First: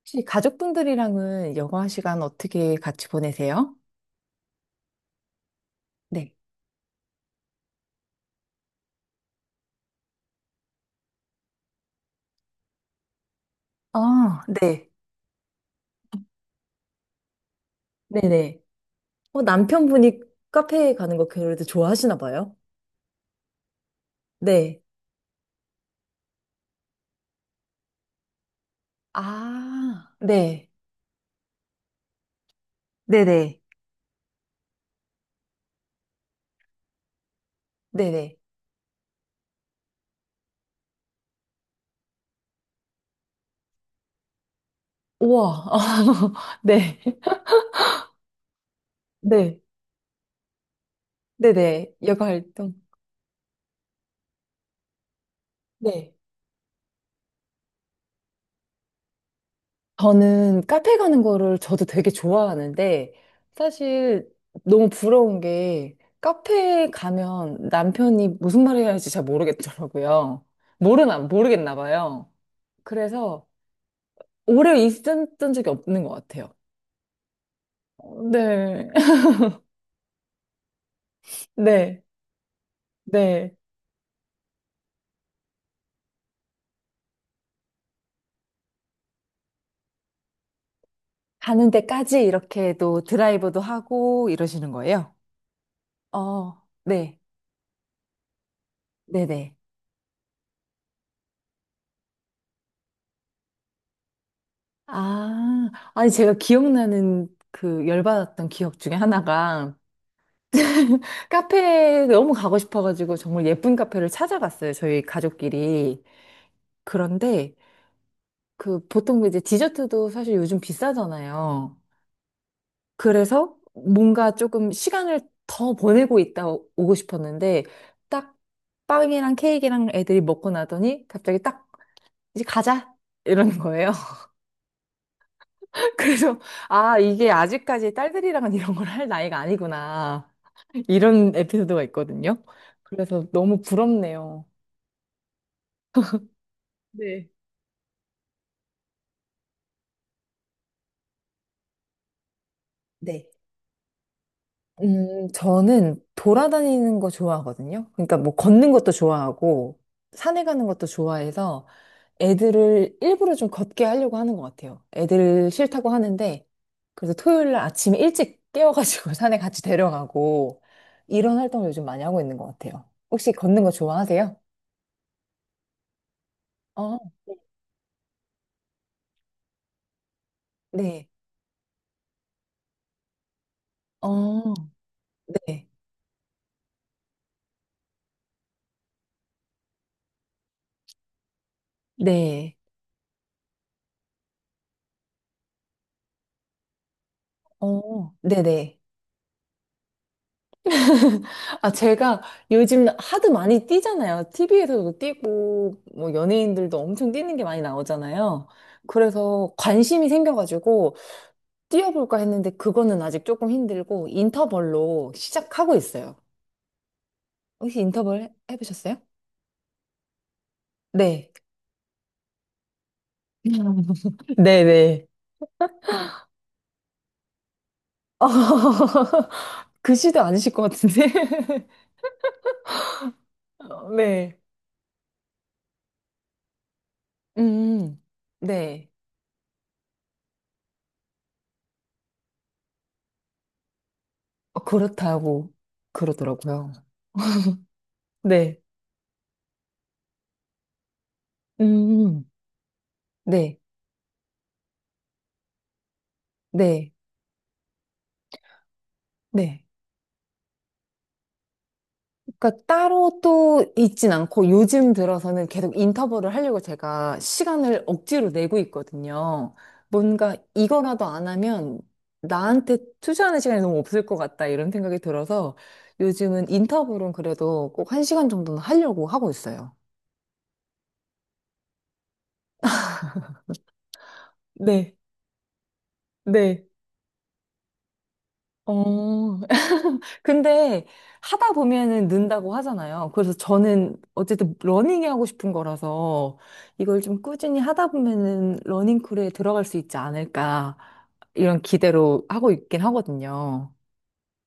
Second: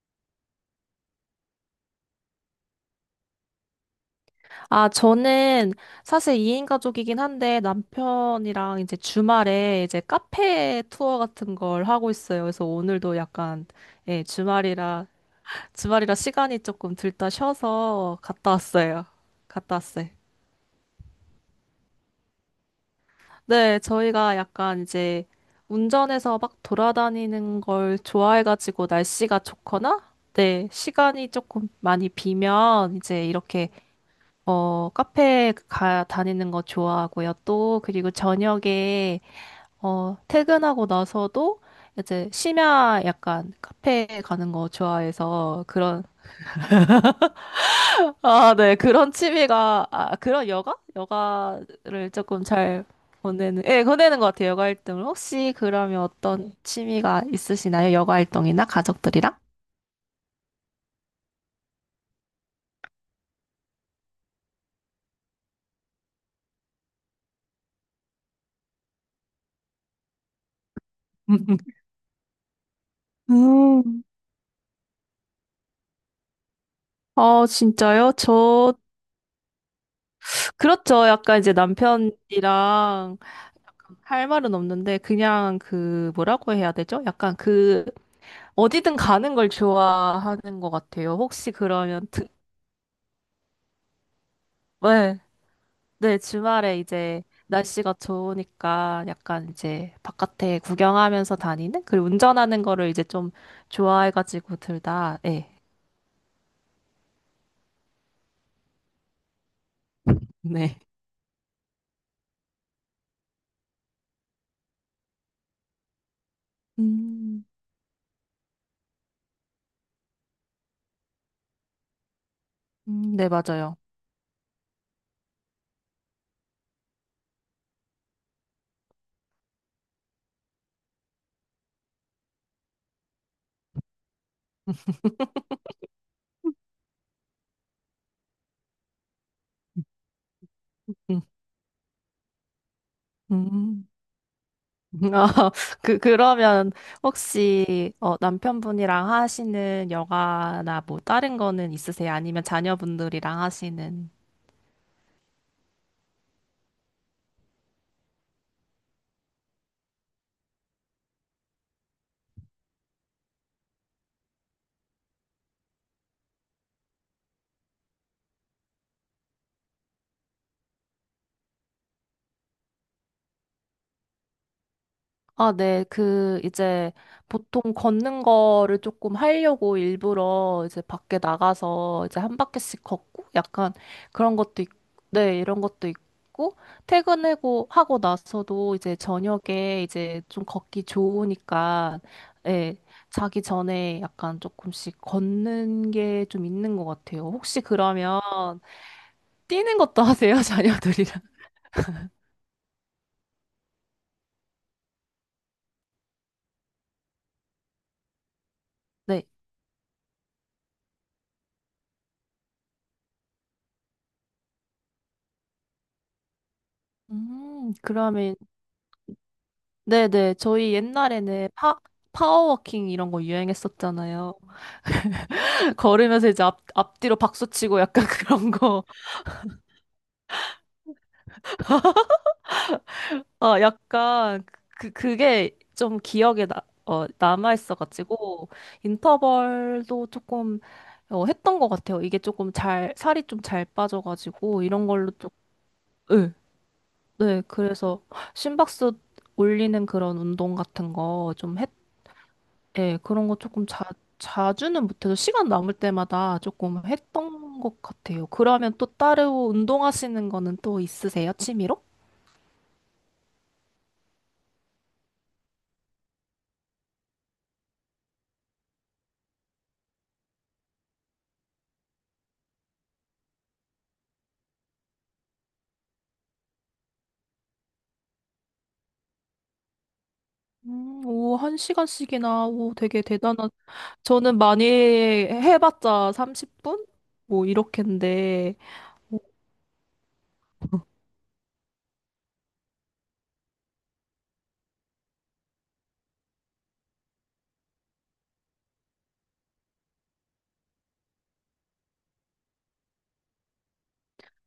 혹시 가족분들이랑은 여가 시간 어떻게 같이 보내세요? 아, 저는 네. 사실 2인 가족이긴 한데 남편이랑 이제 주말에 이제 카페 투어 같은 걸 하고 있어요. 그래서 오늘도 약간, 예, 아, 네. 주말이라 시간이 조금 들다 쉬어서 갔다 네네. 왔어요. 어, 갔다 왔어요. 남편분이 카페에 가는 거 그래도 좋아하시나 봐요? 네, 저희가 네. 약간 이제 운전해서 막 돌아다니는 걸 좋아해가지고 날씨가 좋거나, 아, 네, 네. 시간이 조금 많이 비면 이제 네네. 이렇게 다니는 거 좋아하고요. 또, 그리고 네네. 저녁에, 퇴근하고 나서도 이제 심야 약간 카페 가는 거 좋아해서 우와. 그런, 네. 아, 네, 그런 네. 취미가, 아, 그런 여가? 네네. 여가를 여가 조금 활동. 잘 예, 보내는 것 같아요. 여가 활동을. 혹시 그러면 네. 어떤 취미가 있으시나요? 여가 활동이나 가족들이랑? 저는 카페 가는 거를 저도 되게 좋아하는데, 사실 너무 부러운 게, 카페 가면 남편이 무슨 말을 해야 할지 잘 모르겠더라고요. 모르나, 모르겠나 봐요. 그래서 음. 오래 있었던 적이 없는 것 같아요. 아, 진짜요? 네. 그렇죠. 약간 이제 네. 남편이랑 네. 할 말은 없는데 그냥 그 뭐라고 해야 되죠? 약간 그 어디든 가는 걸 좋아하는 것 같아요. 혹시 가는 그러면 데까지 이렇게 또 드라이브도 하고 이러시는 거예요? 네, 네, 어, 주말에 네. 이제 날씨가 좋으니까 약간 네네. 이제 바깥에 구경하면서 다니는 그리고 운전하는 거를 이제 좀 좋아해가지고 둘 다, 네, 아, 아니, 제가 기억나는 그 열받았던 기억 중에 하나가, 네. 카페 너무 가고 싶어가지고 정말 예쁜 카페를 찾아갔어요. 저희 가족끼리. 음, 그런데 그 보통 이제 디저트도 사실 요즘 비싸잖아요. 네, 그래서 맞아요. 뭔가 조금 시간을 더 보내고 있다 오고 싶었는데 딱 빵이랑 케이크랑 애들이 먹고 나더니 갑자기 딱 이제 가자 이러는 거예요. 그래서 아 이게 아직까지 딸들이랑은 이런 걸 할 나이가 아니구나 음, 이런 에피소드가 있거든요. 그래서 너무 음. 부럽네요. 어, 그러면 네. 혹시 남편분이랑 하시는 여가나 뭐 다른 거는 있으세요? 아니면 네. 자녀분들이랑 하시는? 저는 돌아다니는 거 좋아하거든요. 그러니까 뭐 걷는 것도 좋아하고, 산에 가는 것도 좋아해서 애들을 일부러 좀 걷게 하려고 하는 것 같아요. 애들 싫다고 하는데, 그래서 토요일 날 아침에 일찍 깨워가지고 산에 같이 데려가고, 이런 활동을 요즘 많이 하고 있는 것 같아요. 혹시 걷는 거 좋아하세요? 아, 네. 어, 보통 걷는 거를 조금 하려고 일부러 이제 네. 밖에 나가서 이제 한 바퀴씩 걷고 약간 그런 어, 것도 있, 네, 이런 네. 것도 있고, 퇴근하고 하고 나서도 이제 저녁에 이제 좀 걷기 좋으니까, 네. 예, 자기 전에 약간 조금씩 걷는 게 좀 있는 것 같아요. 혹시 어, 그러면 네네. 뛰는 것도 하세요, 자녀들이랑? 아, 제가 요즘 하드 많이 뛰잖아요. TV에서도 뛰고, 뭐, 연예인들도 엄청 뛰는 게 많이 나오잖아요. 네. 그래서 관심이 생겨가지고, 뛰어볼까 했는데, 그거는 아직 조금 힘들고, 인터벌로 시작하고 있어요. 혹시 그러면 해보셨어요? 네네. 저희 네. 옛날에는 파워워킹 이런 거 유행했었잖아요. 네네. 걸으면서 이제 앞뒤로 박수 치고 약간 그런 거. 그 시도 아니실 것 같은데. 아, 어, 네. 약간 그게 좀 기억에 음, 남아있어가지고, 네. 인터벌도 조금 했던 것 같아요. 이게 조금 살이 좀 잘 어, 빠져가지고, 이런 걸로 좀, 그렇다고 네, 그러더라고요. 네. 그래서 네. 심박수 올리는 그런 운동 같은 거 좀 했던 음, 예, 그런 거 네. 조금 자주는 못해도 시간 남을 때마다 조금 네. 했던 것 같아요. 그러면 또 따로 네. 운동하시는 거는 또 있으세요? 취미로? 그러니까 따로 또 있진 않고 요즘 들어서는 계속 인터벌을 하려고 제가 시간을 억지로 내고 있거든요. 뭔가 이거라도 안 하면 나한테 투자하는 시간이 너무 없을 것 같다 이런 생각이 들어서 요즘은 인터벌은 그래도 꼭 한 시간 정도는 하려고 하고 있어요. 오, 한 시간씩이나, 오, 되게 대단한. 저는 많이 네, 해봤자 네. 30분? 뭐, 이렇게인데, 어, 근데 하다 보면은 는다고 하잖아요. 그래서 저는 어쨌든 러닝이 하고 싶은 거라서 이걸 좀 꾸준히 하다 보면은 러닝크루에 들어갈 수 있지 않을까 이런 기대로 하고 있긴 하거든요.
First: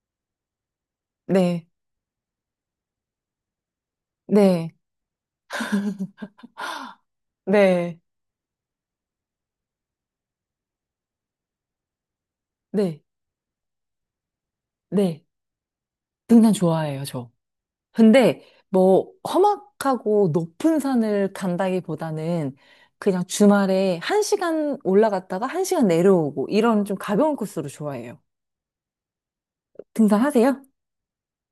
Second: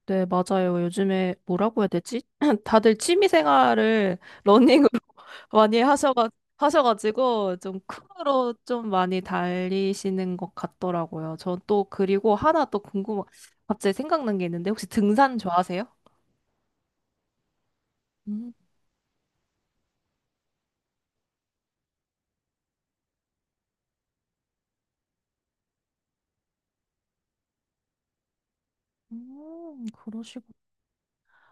네, 맞아요. 요즘에 네, 뭐라고 해야 되지? 다들 취미 생활을 네, 러닝으로 많이 하셔가, 하셔가지고 좀 네, 크루로 좀 많이 달리시는 것 같더라고요. 전 또 그리고 하나 또 네, 갑자기 생각난 게 있는데 혹시 네. 등산 좋아하세요? 등산 좋아해요, 저. 근데 음, 뭐 험악하고 높은 산을 간다기보다는 그냥 주말에 한시간 올라갔다가 한시간 내려오고 이런 좀 가벼운 코스로 좋아해요. 음, 등산하세요?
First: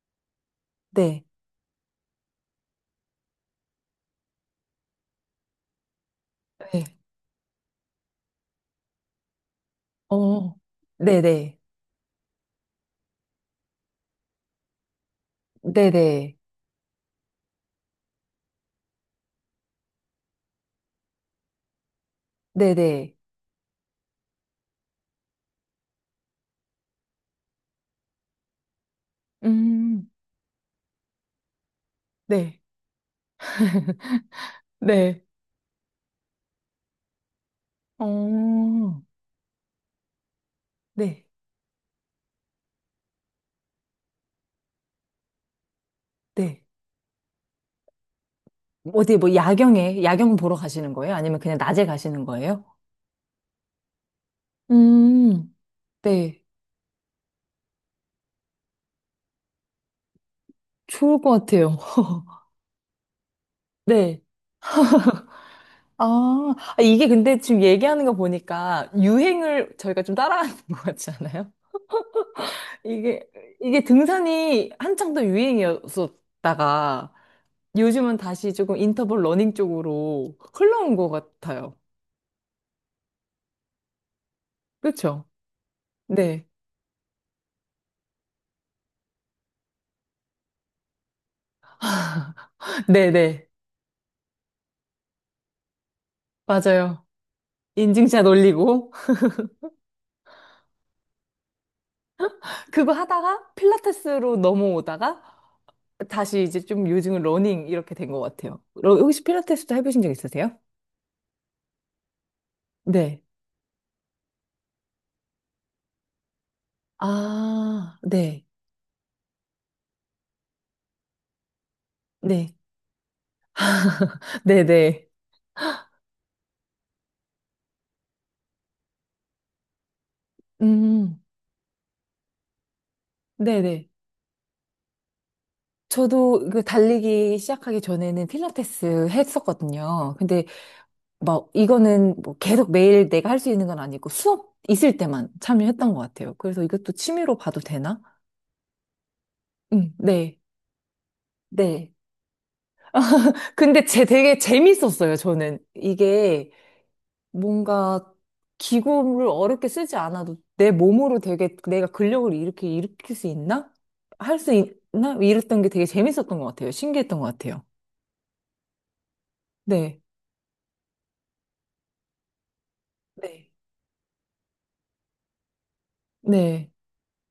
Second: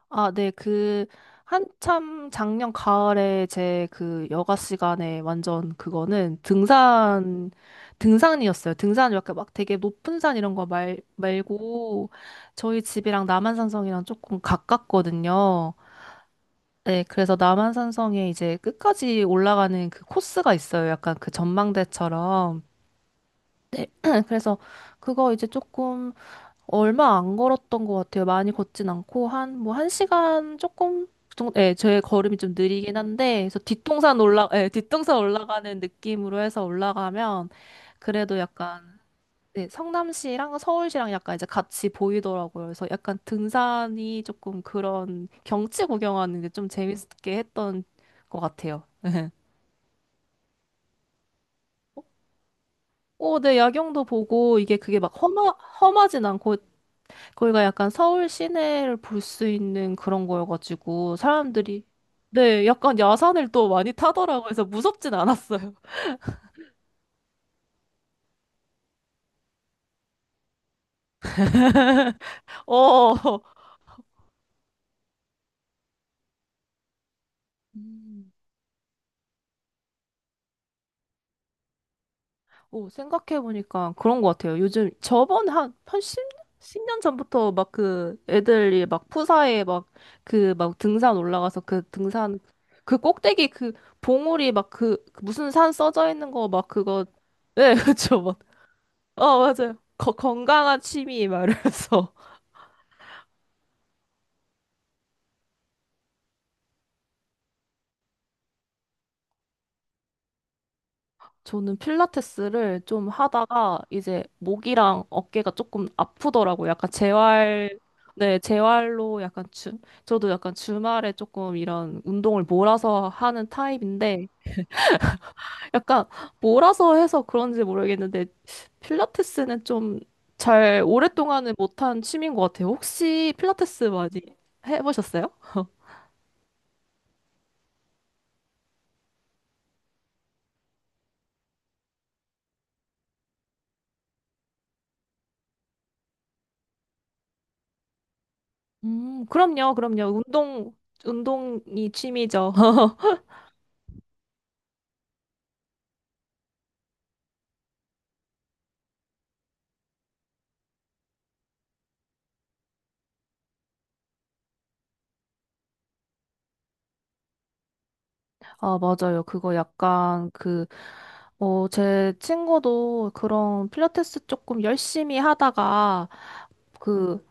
아, 네, 네. 한참 작년 가을에 제 그 여가 시간에 완전 그거는 네. 등산이었어요. 등산 이렇게 막 되게 높은 산 어, 이런 거 네네. 말고 저희 집이랑 남한산성이랑 조금 가깝거든요. 네네. 네, 그래서 남한산성에 이제 끝까지 올라가는 그 코스가 있어요. 약간 그 전망대처럼. 네네. 네, 그래서 그거 이제 조금 얼마 안 걸었던 것 같아요. 많이 걷진 않고 한 뭐 한 음, 시간 조금 그 정도. 예, 제 걸음이 좀 네. 느리긴 한데 그래서 뒷동산 올라 예, 뒷동산 네. 올라가는 느낌으로 해서 올라가면 그래도 약간 어, 네, 성남시랑 서울시랑 네. 약간 이제 같이 보이더라고요. 그래서 약간 등산이 조금 그런 경치 구경하는 게 네. 좀 재밌게 했던 것 같아요. 어디 뭐 야경에, 야경 보러 가시는 거예요? 아니면 그냥 낮에 가시는 거예요? 오, 네, 야경도 보고 이게 그게 막 음, 험하진 네. 않고 거기가 약간 서울 시내를 볼 수 있는 그런 거여가지고 좋을 것 같아요. 사람들이 네, 약간 야산을 또 많이 네. 타더라고 해서 무섭진 않았어요. 아, 아, 이게 근데 지금 얘기하는 거 보니까 유행을 저희가 좀 따라하는 것 같지 않아요? 이게, 어, 이게 등산이 한창 더 유행이었었다가 요즘은 음. 다시 조금 인터벌 러닝 쪽으로 흘러온 것 같아요. 오, 생각해보니까 그런 것 같아요. 요즘 그렇죠? 저번 한 네. 10 년 전부터 막 그 애들이 막 푸사에 막 그 막 등산 올라가서 그 등산 그 네네. 꼭대기 그 봉우리 막그 그 무슨 산 써져 있는 거 막 맞아요. 그거 네, 그쵸. 인증샷 막, 올리고, 어, 맞아요. 건강한 취미 막 이러면서. 그거 하다가 필라테스로 넘어오다가 다시 이제 좀 요즘은 러닝 이렇게 된 것 같아요. 혹시 필라테스도 해보신 적 있으세요? 저는 필라테스를 좀 네. 하다가 이제 목이랑 어깨가 조금 아프더라고요. 약간 아, 네, 네. 재활로 약간 저도 약간 주말에 조금 이런 운동을 네. 몰아서 하는 타입인데 네네. 약간 몰아서 해서 그런지 모르겠는데 필라테스는 좀 잘 음, 오랫동안은 못한 취미인 것 같아요. 혹시 필라테스 네네. 많이 해보셨어요? 저도 그 달리기 시작하기 전에는 필라테스 했었거든요. 근데 막 이거는 뭐 계속 매일 내가 할 수 있는 건 아니고 수업 있을 때만 참여했던 것 같아요. 그래서 이것도 취미로 봐도 되나? 그럼요, 응, 그럼요. 네, 네. 운동이 취미죠. 근데 제 되게 재밌었어요, 저는. 이게 뭔가 기구를 어렵게 쓰지 않아도 내 몸으로 되게 내가 근력을 이렇게 일으킬 수 있나? 할 수 있나? 이랬던 게 되게 재밌었던 것 같아요. 신기했던 것 같아요. 아, 맞아요. 그거 네, 약간 제 친구도 네, 그런 필라테스 조금 열심히 하다가 네. 그,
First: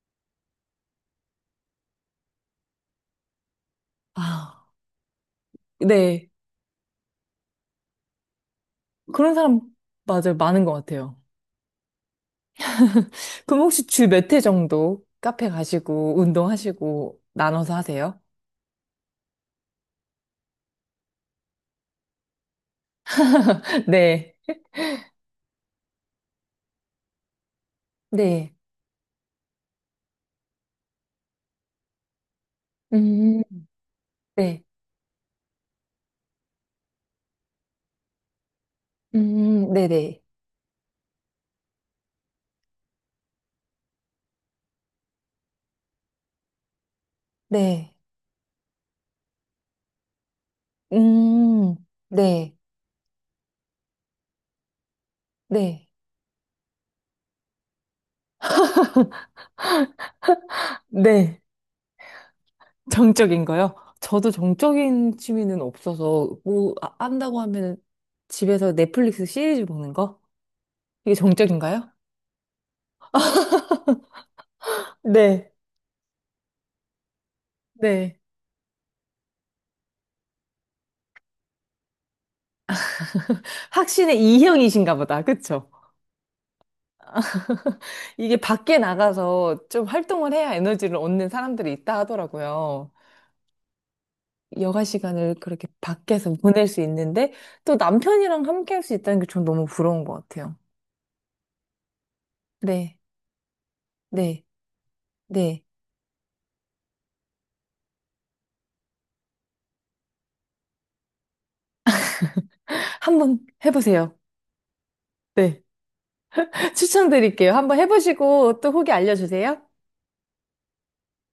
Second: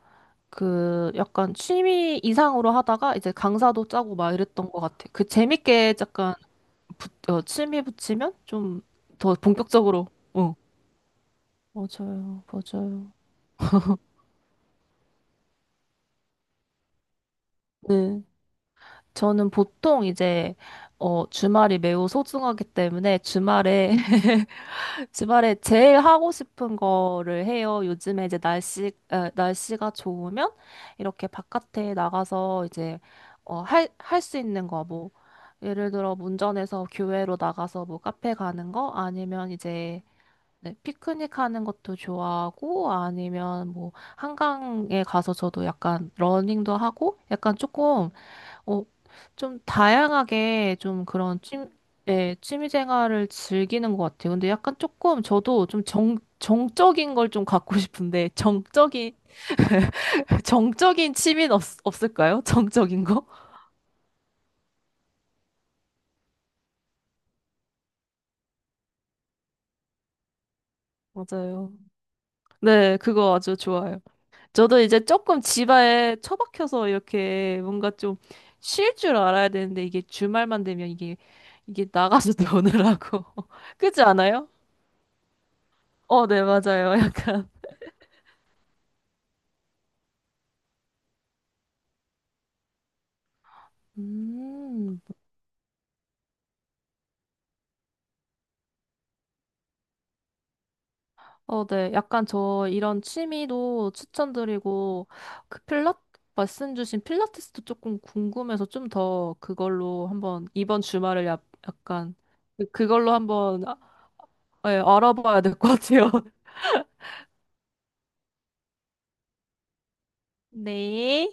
그 약간 취미 이상으로 하다가 이제 강사도 짜고 막 아, 이랬던 것 같아. 그 재밌게 네. 약간 취미 붙이면 좀 그런 더 사람 본격적으로, 맞아요. 어. 많은 것 같아요. 맞아요. 맞아요. 그럼 혹시 주 몇 회 정도 카페 가시고 운동하시고 나눠서 하세요? 네. 저는 보통 이제, 주말이 매우 소중하기 때문에 주말에 네. 주말에 제일 하고 싶은 거를 해요. 요즘에 이제 네. 날씨가 좋으면 이렇게 바깥에 나가서 이제, 음, 할 수 네. 있는 거, 뭐, 예를 들어 운전해서 교외로 나가서 뭐 카페 가는 거, 아니면 이제, 네네. 네, 피크닉 하는 것도 좋아하고, 아니면 뭐, 한강에 가서 저도 약간 러닝도 하고, 약간 네. 조금 어, 좀 다양하게 좀 그런 음, 예, 네. 취미 생활을 즐기는 것 같아요. 근데 약간 조금 저도 좀 네. 정적인 걸 좀 갖고 싶은데, 정적인, 정적인 네. 취미는 없을까요? 정적인 거? 정적인 거요? 저도 정적인 취미는 없어서 뭐 한다고 하면 집에서 넷플릭스 시리즈 보는 거? 이게 맞아요. 정적인가요? 네, 그거 아주 좋아요. 저도 이제 조금 네. 집에 처박혀서 이렇게 뭔가 좀 네. 쉴 줄 알아야 되는데, 이게 주말만 되면 이게 나가서 노느라고. 그렇지 확신의 않아요? 이형이신가 보다. 그쵸? 어, 네, 맞아요. 이게 밖에 나가서 좀 활동을 해야 에너지를 얻는 사람들이 있다 하더라고요. 여가 음. 시간을 그렇게 밖에서 보낼 수 있는데 또 남편이랑 함께 할 수 있다는 게 전 너무 부러운 것 같아요. 어, 네. 약간 저 네, 이런 취미도 네, 추천드리고, 그 네. 필라, 말씀 주신 필라테스도 조금 궁금해서 좀 더 그걸로 한번 이번 주말을 약간 그걸로 한번 한번 해보세요. 아, 예, 알아봐야 될 네. 것 같아요. 추천드릴게요. 한번 해보시고 또 후기 알려주세요. 네.